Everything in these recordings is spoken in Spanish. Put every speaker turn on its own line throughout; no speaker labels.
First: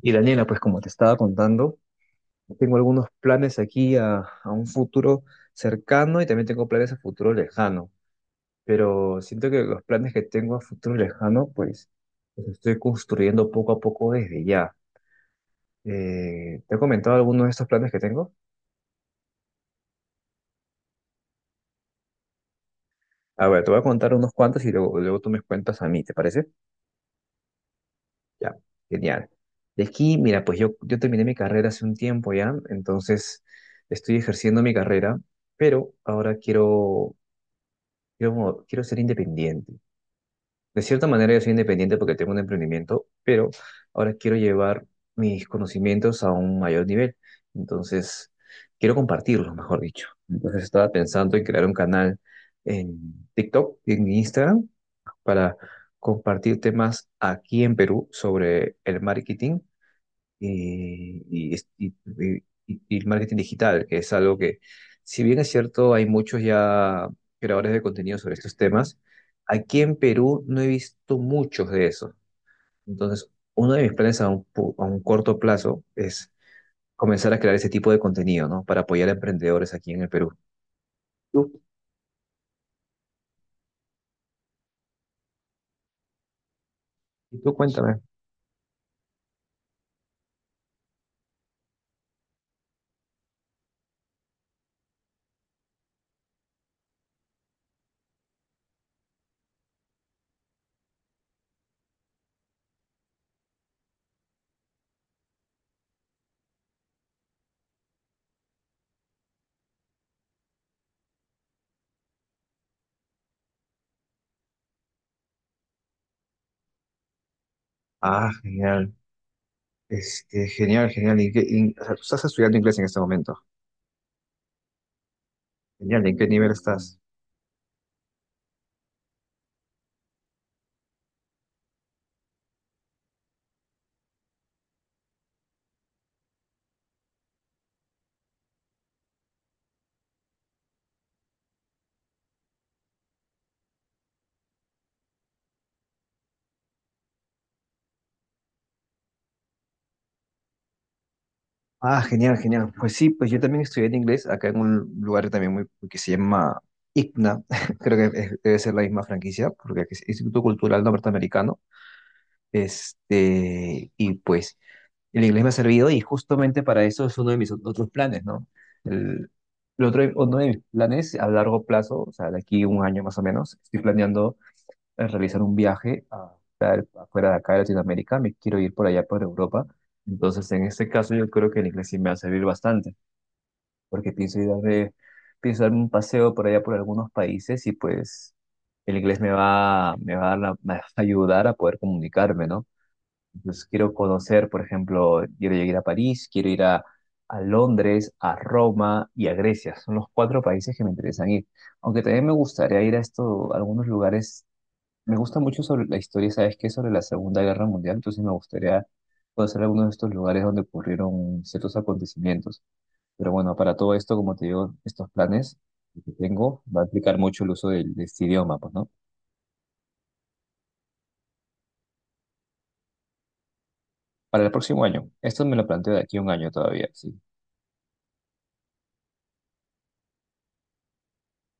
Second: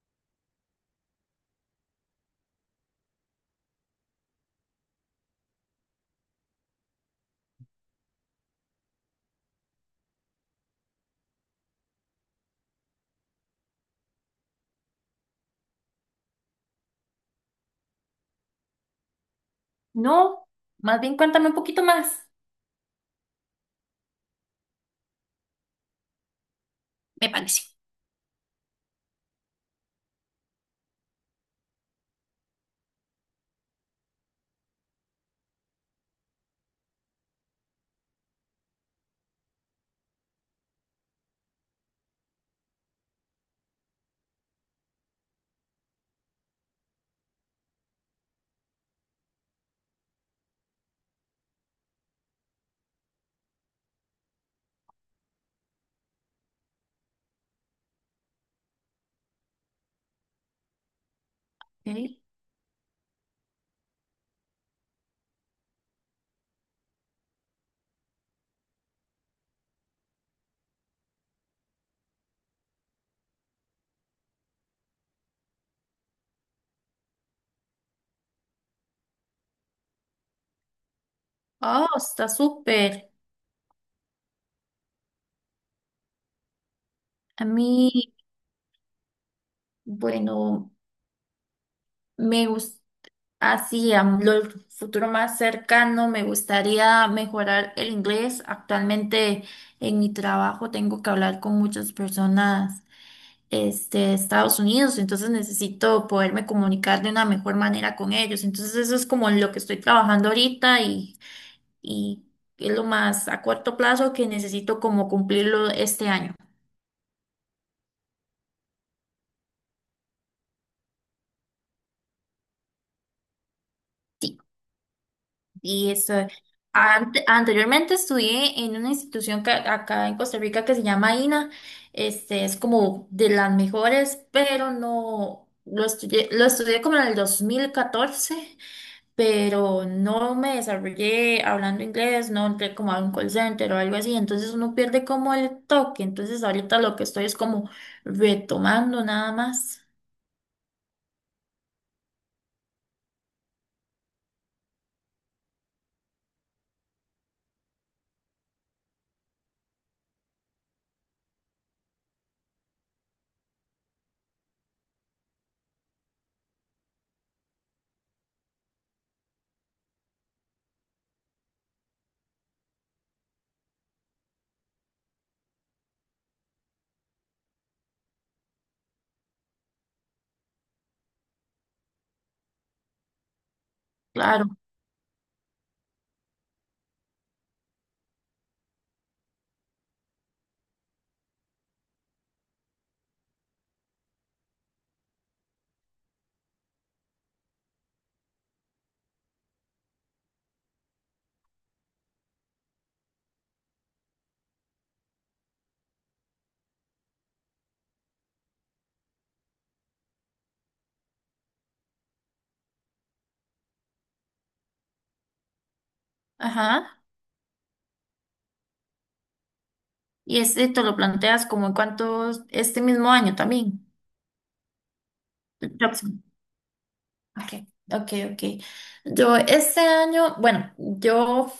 Y Daniela, pues como te estaba contando, tengo algunos planes aquí a un futuro cercano, y también tengo planes a futuro lejano, pero siento que los planes que tengo a futuro lejano, pues los estoy construyendo poco a poco desde ya. ¿ ¿Te he comentado algunos de estos planes que tengo?
No, más bien cuéntame un poquito más.
A ver, te voy a contar unos cuantos y luego tú me cuentas a mí, ¿te parece?
Me parece.
Ya, genial. De aquí, mira, pues yo terminé mi carrera hace un tiempo ya, entonces estoy ejerciendo mi carrera, pero ahora quiero. Yo como, quiero ser independiente. De cierta manera yo soy independiente porque tengo un emprendimiento, pero ahora quiero llevar mis conocimientos a un mayor nivel. Entonces, quiero compartirlos, mejor dicho. Entonces estaba pensando en crear un canal en TikTok, en Instagram, para compartir temas aquí en Perú sobre el marketing y, y, es- y-
Ok.
y- y- y el marketing digital, que es algo que, si bien es cierto, hay muchos ya creadores de contenido sobre estos temas, aquí en Perú no he visto muchos de esos. Entonces, uno de mis planes a a un corto plazo es comenzar a crear ese tipo de contenido, ¿no? Para apoyar a emprendedores aquí en el Perú. Tú,
Oh, está súper.
y
A
tú cuéntame.
mí, bueno, me gusta, así, a lo futuro más cercano, me gustaría mejorar el inglés. Actualmente en mi trabajo tengo que hablar con muchas personas, este, de Estados Unidos, entonces necesito poderme comunicar de una mejor manera con ellos. Entonces eso es como lo que estoy trabajando ahorita y es lo más a corto plazo que necesito como cumplirlo este año.
Ah, genial. Genial, genial. ¿Y o sea, tú estás estudiando inglés en este momento?
Sí, y
Genial.
eso.
¿En qué nivel estás?
Anteriormente estudié en una institución acá en Costa Rica que se llama INA. Este es como de las mejores, pero no lo estudié, lo estudié como en el 2014, pero no me desarrollé hablando inglés, no entré como a un call center o algo así, entonces uno pierde como el toque. Entonces ahorita lo que estoy es como retomando nada más.
Ah, genial, genial. Pues sí, pues yo también estudié en inglés acá en un lugar también muy que se llama ICNA, creo que debe ser la misma franquicia, porque es Instituto Cultural Norteamericano. Y pues el inglés me ha servido, y justamente para eso es uno de mis otros planes, ¿no? El, el otro, uno de mis planes a largo plazo, o sea, de aquí un año más o menos, estoy planeando, realizar un viaje fuera de acá de Latinoamérica. Me quiero ir por allá por Europa. Entonces, en este caso, yo creo que el inglés sí me va a servir bastante, porque
Claro.
pienso darme un paseo por allá por algunos países, y pues el inglés me va a, me va a ayudar a poder comunicarme, ¿no? Entonces quiero conocer, por ejemplo, quiero ir a París, quiero ir a Londres, a Roma y a Grecia. Son los cuatro países que me interesan ir. Aunque también me gustaría ir a algunos lugares. Me gusta mucho sobre la historia, ¿sabes qué? Sobre la Segunda Guerra Mundial, entonces me gustaría conocer algunos de estos lugares donde ocurrieron ciertos acontecimientos. Pero bueno, para todo esto, como te digo, estos planes que tengo va a
Ajá.
implicar mucho el uso de este idioma, pues, ¿no?
¿Y este te lo planteas como en cuántos, este mismo año también,
Para el próximo año. Esto me lo
el
planteo de
próximo?
aquí a un año todavía, sí.
Ok, ok, ok. Yo este año, bueno, yo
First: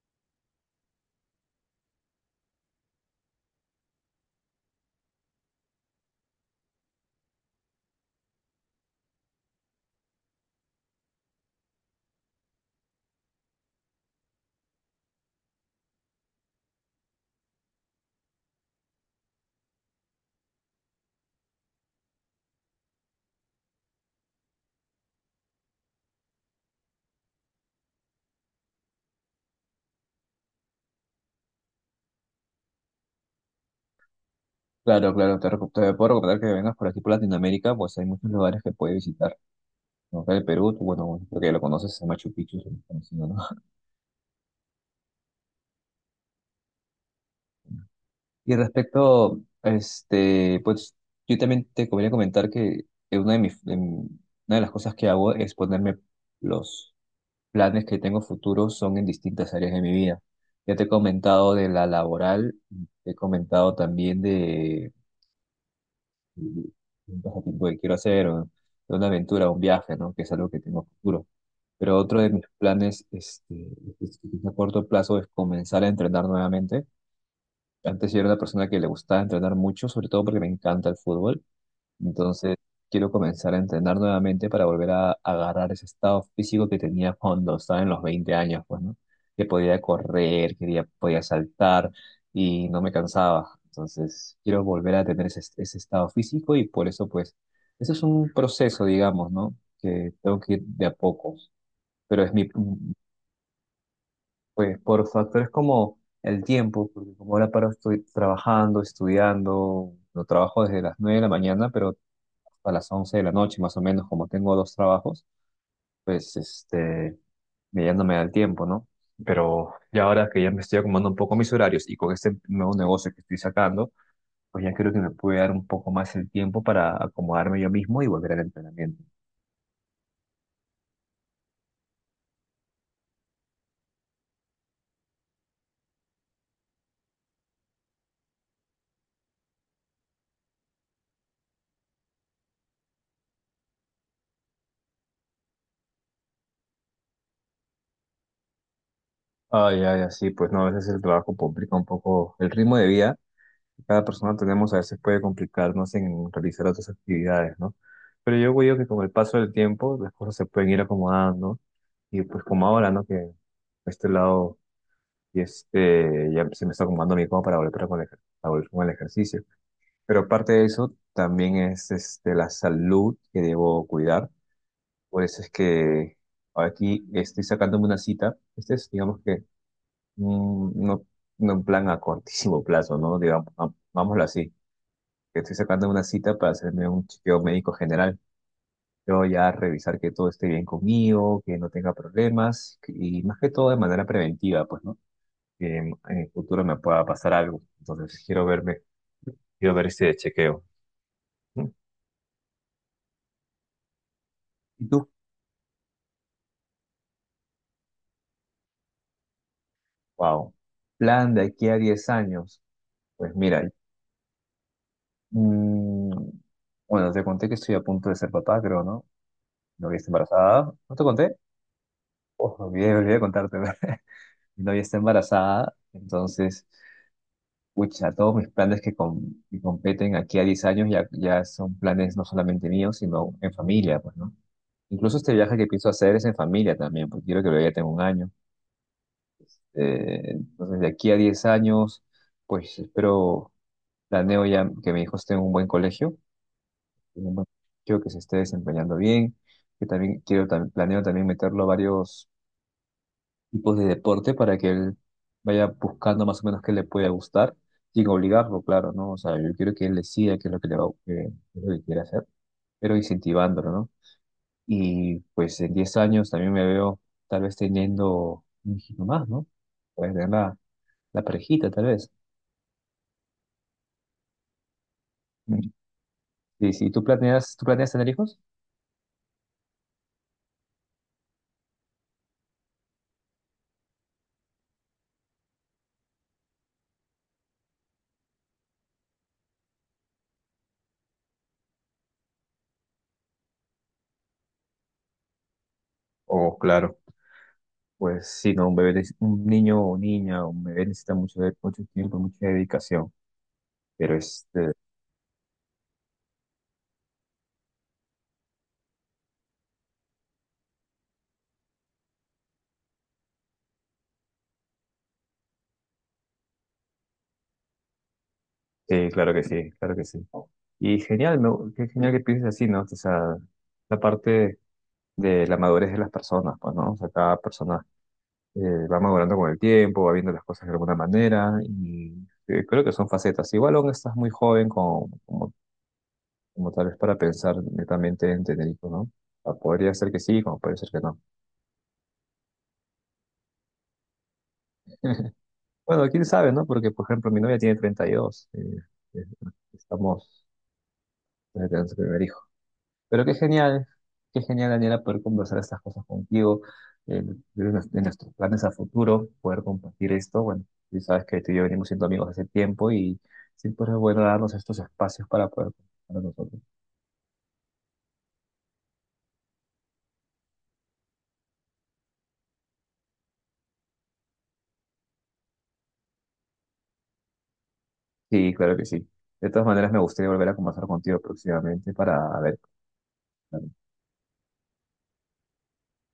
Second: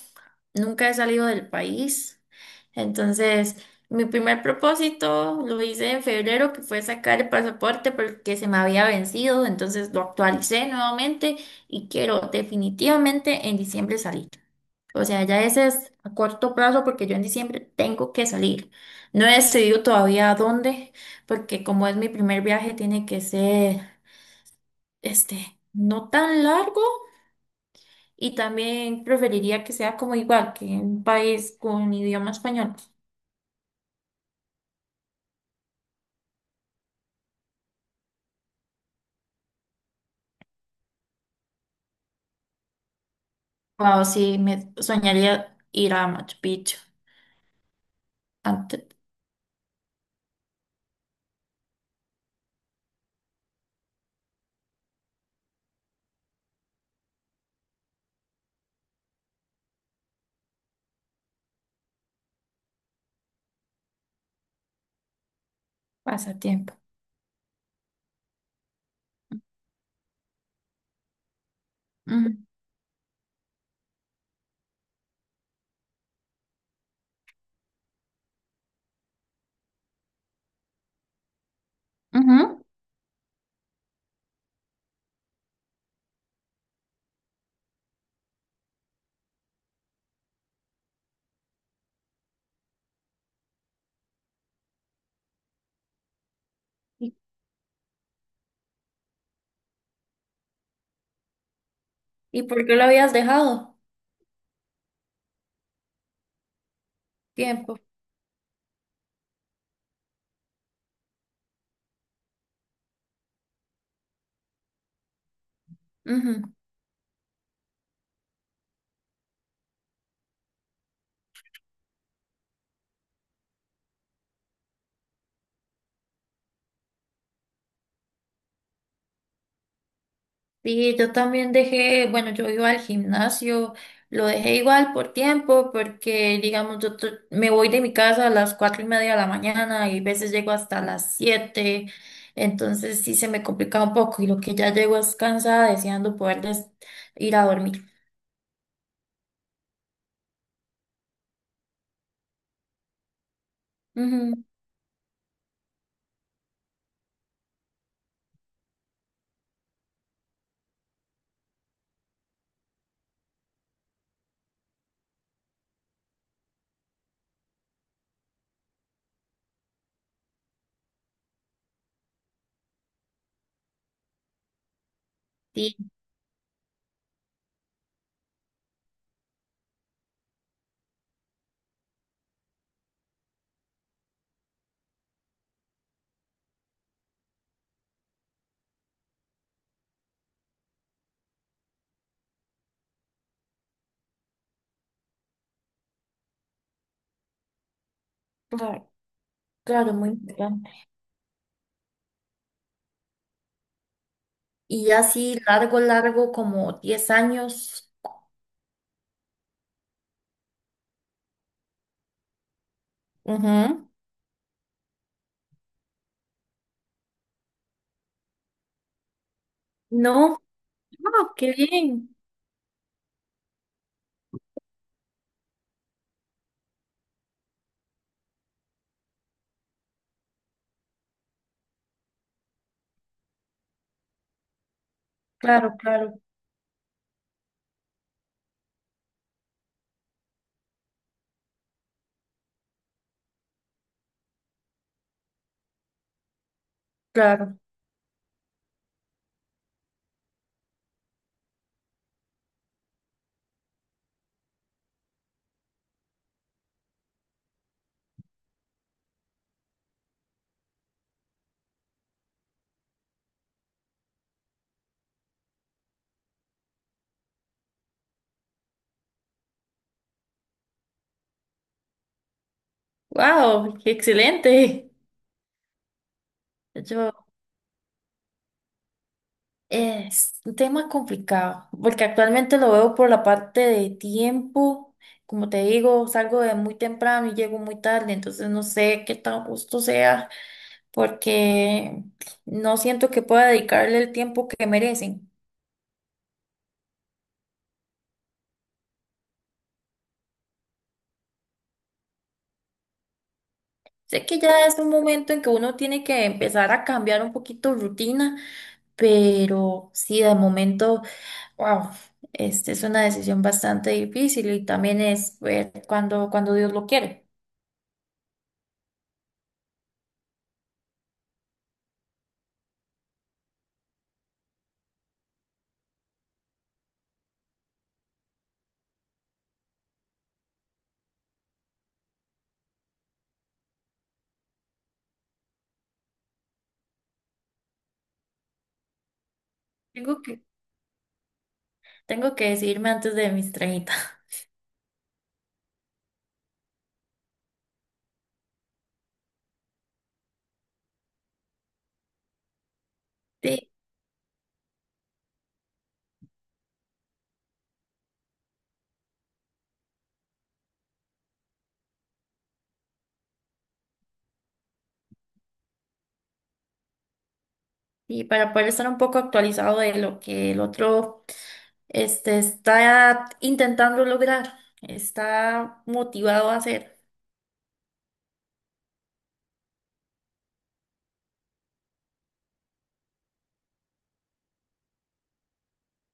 nunca he salido del país, entonces mi primer propósito lo hice en febrero, que fue sacar el pasaporte porque se me había vencido, entonces lo actualicé nuevamente y quiero definitivamente en diciembre salir. O sea, ya ese es a corto plazo porque yo en diciembre tengo que salir. No he decidido todavía a dónde, porque como es mi primer viaje, tiene que ser, este, no tan largo, y también preferiría que sea como igual que un país con idioma español.
Claro, claro, te puedo recomendar que vengas por aquí por Latinoamérica, pues hay muchos lugares que puedes visitar, ¿no? Acá el Perú, tú, bueno, creo que ya lo conoces, es Machu Picchu, es muy conocido, ¿no?
Wow, sí, me soñaría ir a Machu Picchu
Y
antes.
respecto, pues yo también te convenía comentar que una de una de las cosas que hago es ponerme los planes que tengo futuros son en distintas áreas de mi vida. Ya te he comentado de la laboral, te he comentado también de
Pasatiempo.
un pasatiempo que quiero hacer, o de una aventura, un viaje, ¿no? Que es algo que tengo futuro. Pero otro
Ujú.
de mis planes es a corto plazo es comenzar a entrenar nuevamente. Antes yo era una persona que le gustaba entrenar mucho, sobre todo porque me encanta el fútbol. Entonces,
Ujú.
quiero comenzar a entrenar nuevamente para agarrar ese estado físico que tenía cuando estaba en los 20 años, pues, ¿no? Que podía correr, quería, podía saltar y no me cansaba. Entonces, quiero volver a tener ese estado físico, y por eso,
¿Y,
pues, eso es un proceso, digamos, ¿no? Que tengo que ir de a poco. Pero es
y
mi,
por qué lo habías dejado?
pues, por factores como el tiempo, porque como ahora paro
Tiempo.
estoy trabajando, estudiando, lo trabajo desde las 9 de la mañana, pero a las 11 de la noche, más o menos, como tengo dos trabajos, pues ya no me da el tiempo, ¿no? Pero ya ahora que ya me estoy acomodando un poco mis horarios, y con este nuevo negocio que estoy sacando, pues ya creo que me puede dar un poco más el tiempo para acomodarme yo mismo y volver al entrenamiento.
Sí, yo también dejé, bueno, yo iba al gimnasio, lo dejé igual por tiempo, porque digamos, me voy de mi casa a las 4:30 de la mañana y a veces llego hasta las 7, entonces sí se me complica un poco y lo que ya llego es cansada deseando poder ir a dormir.
Ay, ay, así, pues no, a veces el trabajo complica un poco el ritmo de vida. Cada persona
Ujú.
tenemos a veces puede complicarnos en realizar otras actividades, ¿no? Pero yo creo que con el paso del tiempo las cosas se pueden ir acomodando, y pues como ahora, ¿no? Que a este lado y este ya se me está acomodando mi cama para volver con para volver con el ejercicio. Pero aparte de eso, también es este, la salud que debo cuidar. Por eso es
Sí,
que aquí estoy sacándome una cita. Este es, digamos que, mm, no, no en plan a cortísimo plazo, ¿no? Digamos, vámoslo así, que estoy sacando una cita para hacerme un chequeo médico general. Yo ya revisar que todo esté bien conmigo, que no tenga problemas y más que todo de manera preventiva, pues, ¿no? Que en el futuro me pueda pasar algo. Entonces quiero verme,
claro,
quiero ver
claro, muy
este chequeo.
importante.
¿Mm? ¿Y
Y
tú?
así largo, largo, como 10 años.
Wow. Plan de aquí a 10 años. Pues mira,
Ujú.
mm, bueno, te conté que estoy a punto de ser papá, creo, ¿no? Mi novia está
No,
embarazada. ¿No te
no,
conté?
qué bien.
Oh, me olvidé de contarte. Mi novia está embarazada, entonces pucha, todos mis planes que competen aquí a 10 años ya, ya son planes no solamente míos, sino en familia, pues, ¿no? Incluso este viaje que
Claro,
pienso
claro,
hacer es en familia también, porque quiero que lo ya tengo un año. Entonces, de aquí a 10 años, pues espero, planeo ya que mi hijo esté en un buen colegio, en un buen
claro.
colegio, que se esté desempeñando bien, que también planeo también meterlo a varios tipos de deporte, para que él vaya buscando más o menos qué le puede gustar, sin obligarlo, claro, ¿no? O sea, yo quiero que él decida qué es lo que le va, qué es lo que quiere hacer, pero incentivándolo, ¿no? Y pues en 10 años también me veo tal vez teniendo un hijito más, ¿no? Puedes tener la parejita, tal vez.
Wow, qué excelente.
Mm. Y si tú
Yo,
planeas, ¿tú planeas tener hijos?
es un tema complicado, porque actualmente lo veo por la parte de tiempo. Como te digo, salgo de muy temprano y llego muy tarde, entonces no sé qué tan justo sea, porque no siento que pueda dedicarle el tiempo que merecen.
Oh, claro. Pues sí, no, un bebé, un niño o niña, un bebé necesita mucho, mucho tiempo, mucha dedicación. Pero
Sé que ya
este,
es un momento en que uno tiene que empezar a cambiar un poquito rutina, pero sí, de momento. Wow, este es una decisión bastante difícil y también es ver cuando, cuando Dios lo quiere.
sí, claro que sí, claro que sí. Y genial, me qué genial que pienses así, ¿no? O sea, la parte de la madurez de las personas, pues, ¿no? O sea, cada persona eh, va madurando con el tiempo, va viendo las cosas de alguna manera y creo que son facetas. Igual aún estás muy joven como, como, como tal vez para pensar netamente en tener hijos, ¿no? O sea, podría ser que
Tengo que,
sí, como puede ser que no.
Tengo que decidirme antes de mis 30.
Bueno, quién sabe, ¿no? Porque, por ejemplo, mi novia tiene 32, eh, estamos... Tenemos el primer hijo. Pero
Sí,
qué genial, Daniela, poder conversar estas cosas contigo, eh, de nuestros planes a futuro, poder compartir esto. Bueno, tú sabes que tú y yo venimos siendo amigos hace tiempo, y siempre es bueno darnos estos espacios para poder conversar nosotros.
y para poder estar un poco actualizado de lo que el otro este, está intentando lograr, está motivado a hacer.
Sí, claro que sí. De todas maneras, me gustaría volver a conversar contigo próximamente para ver.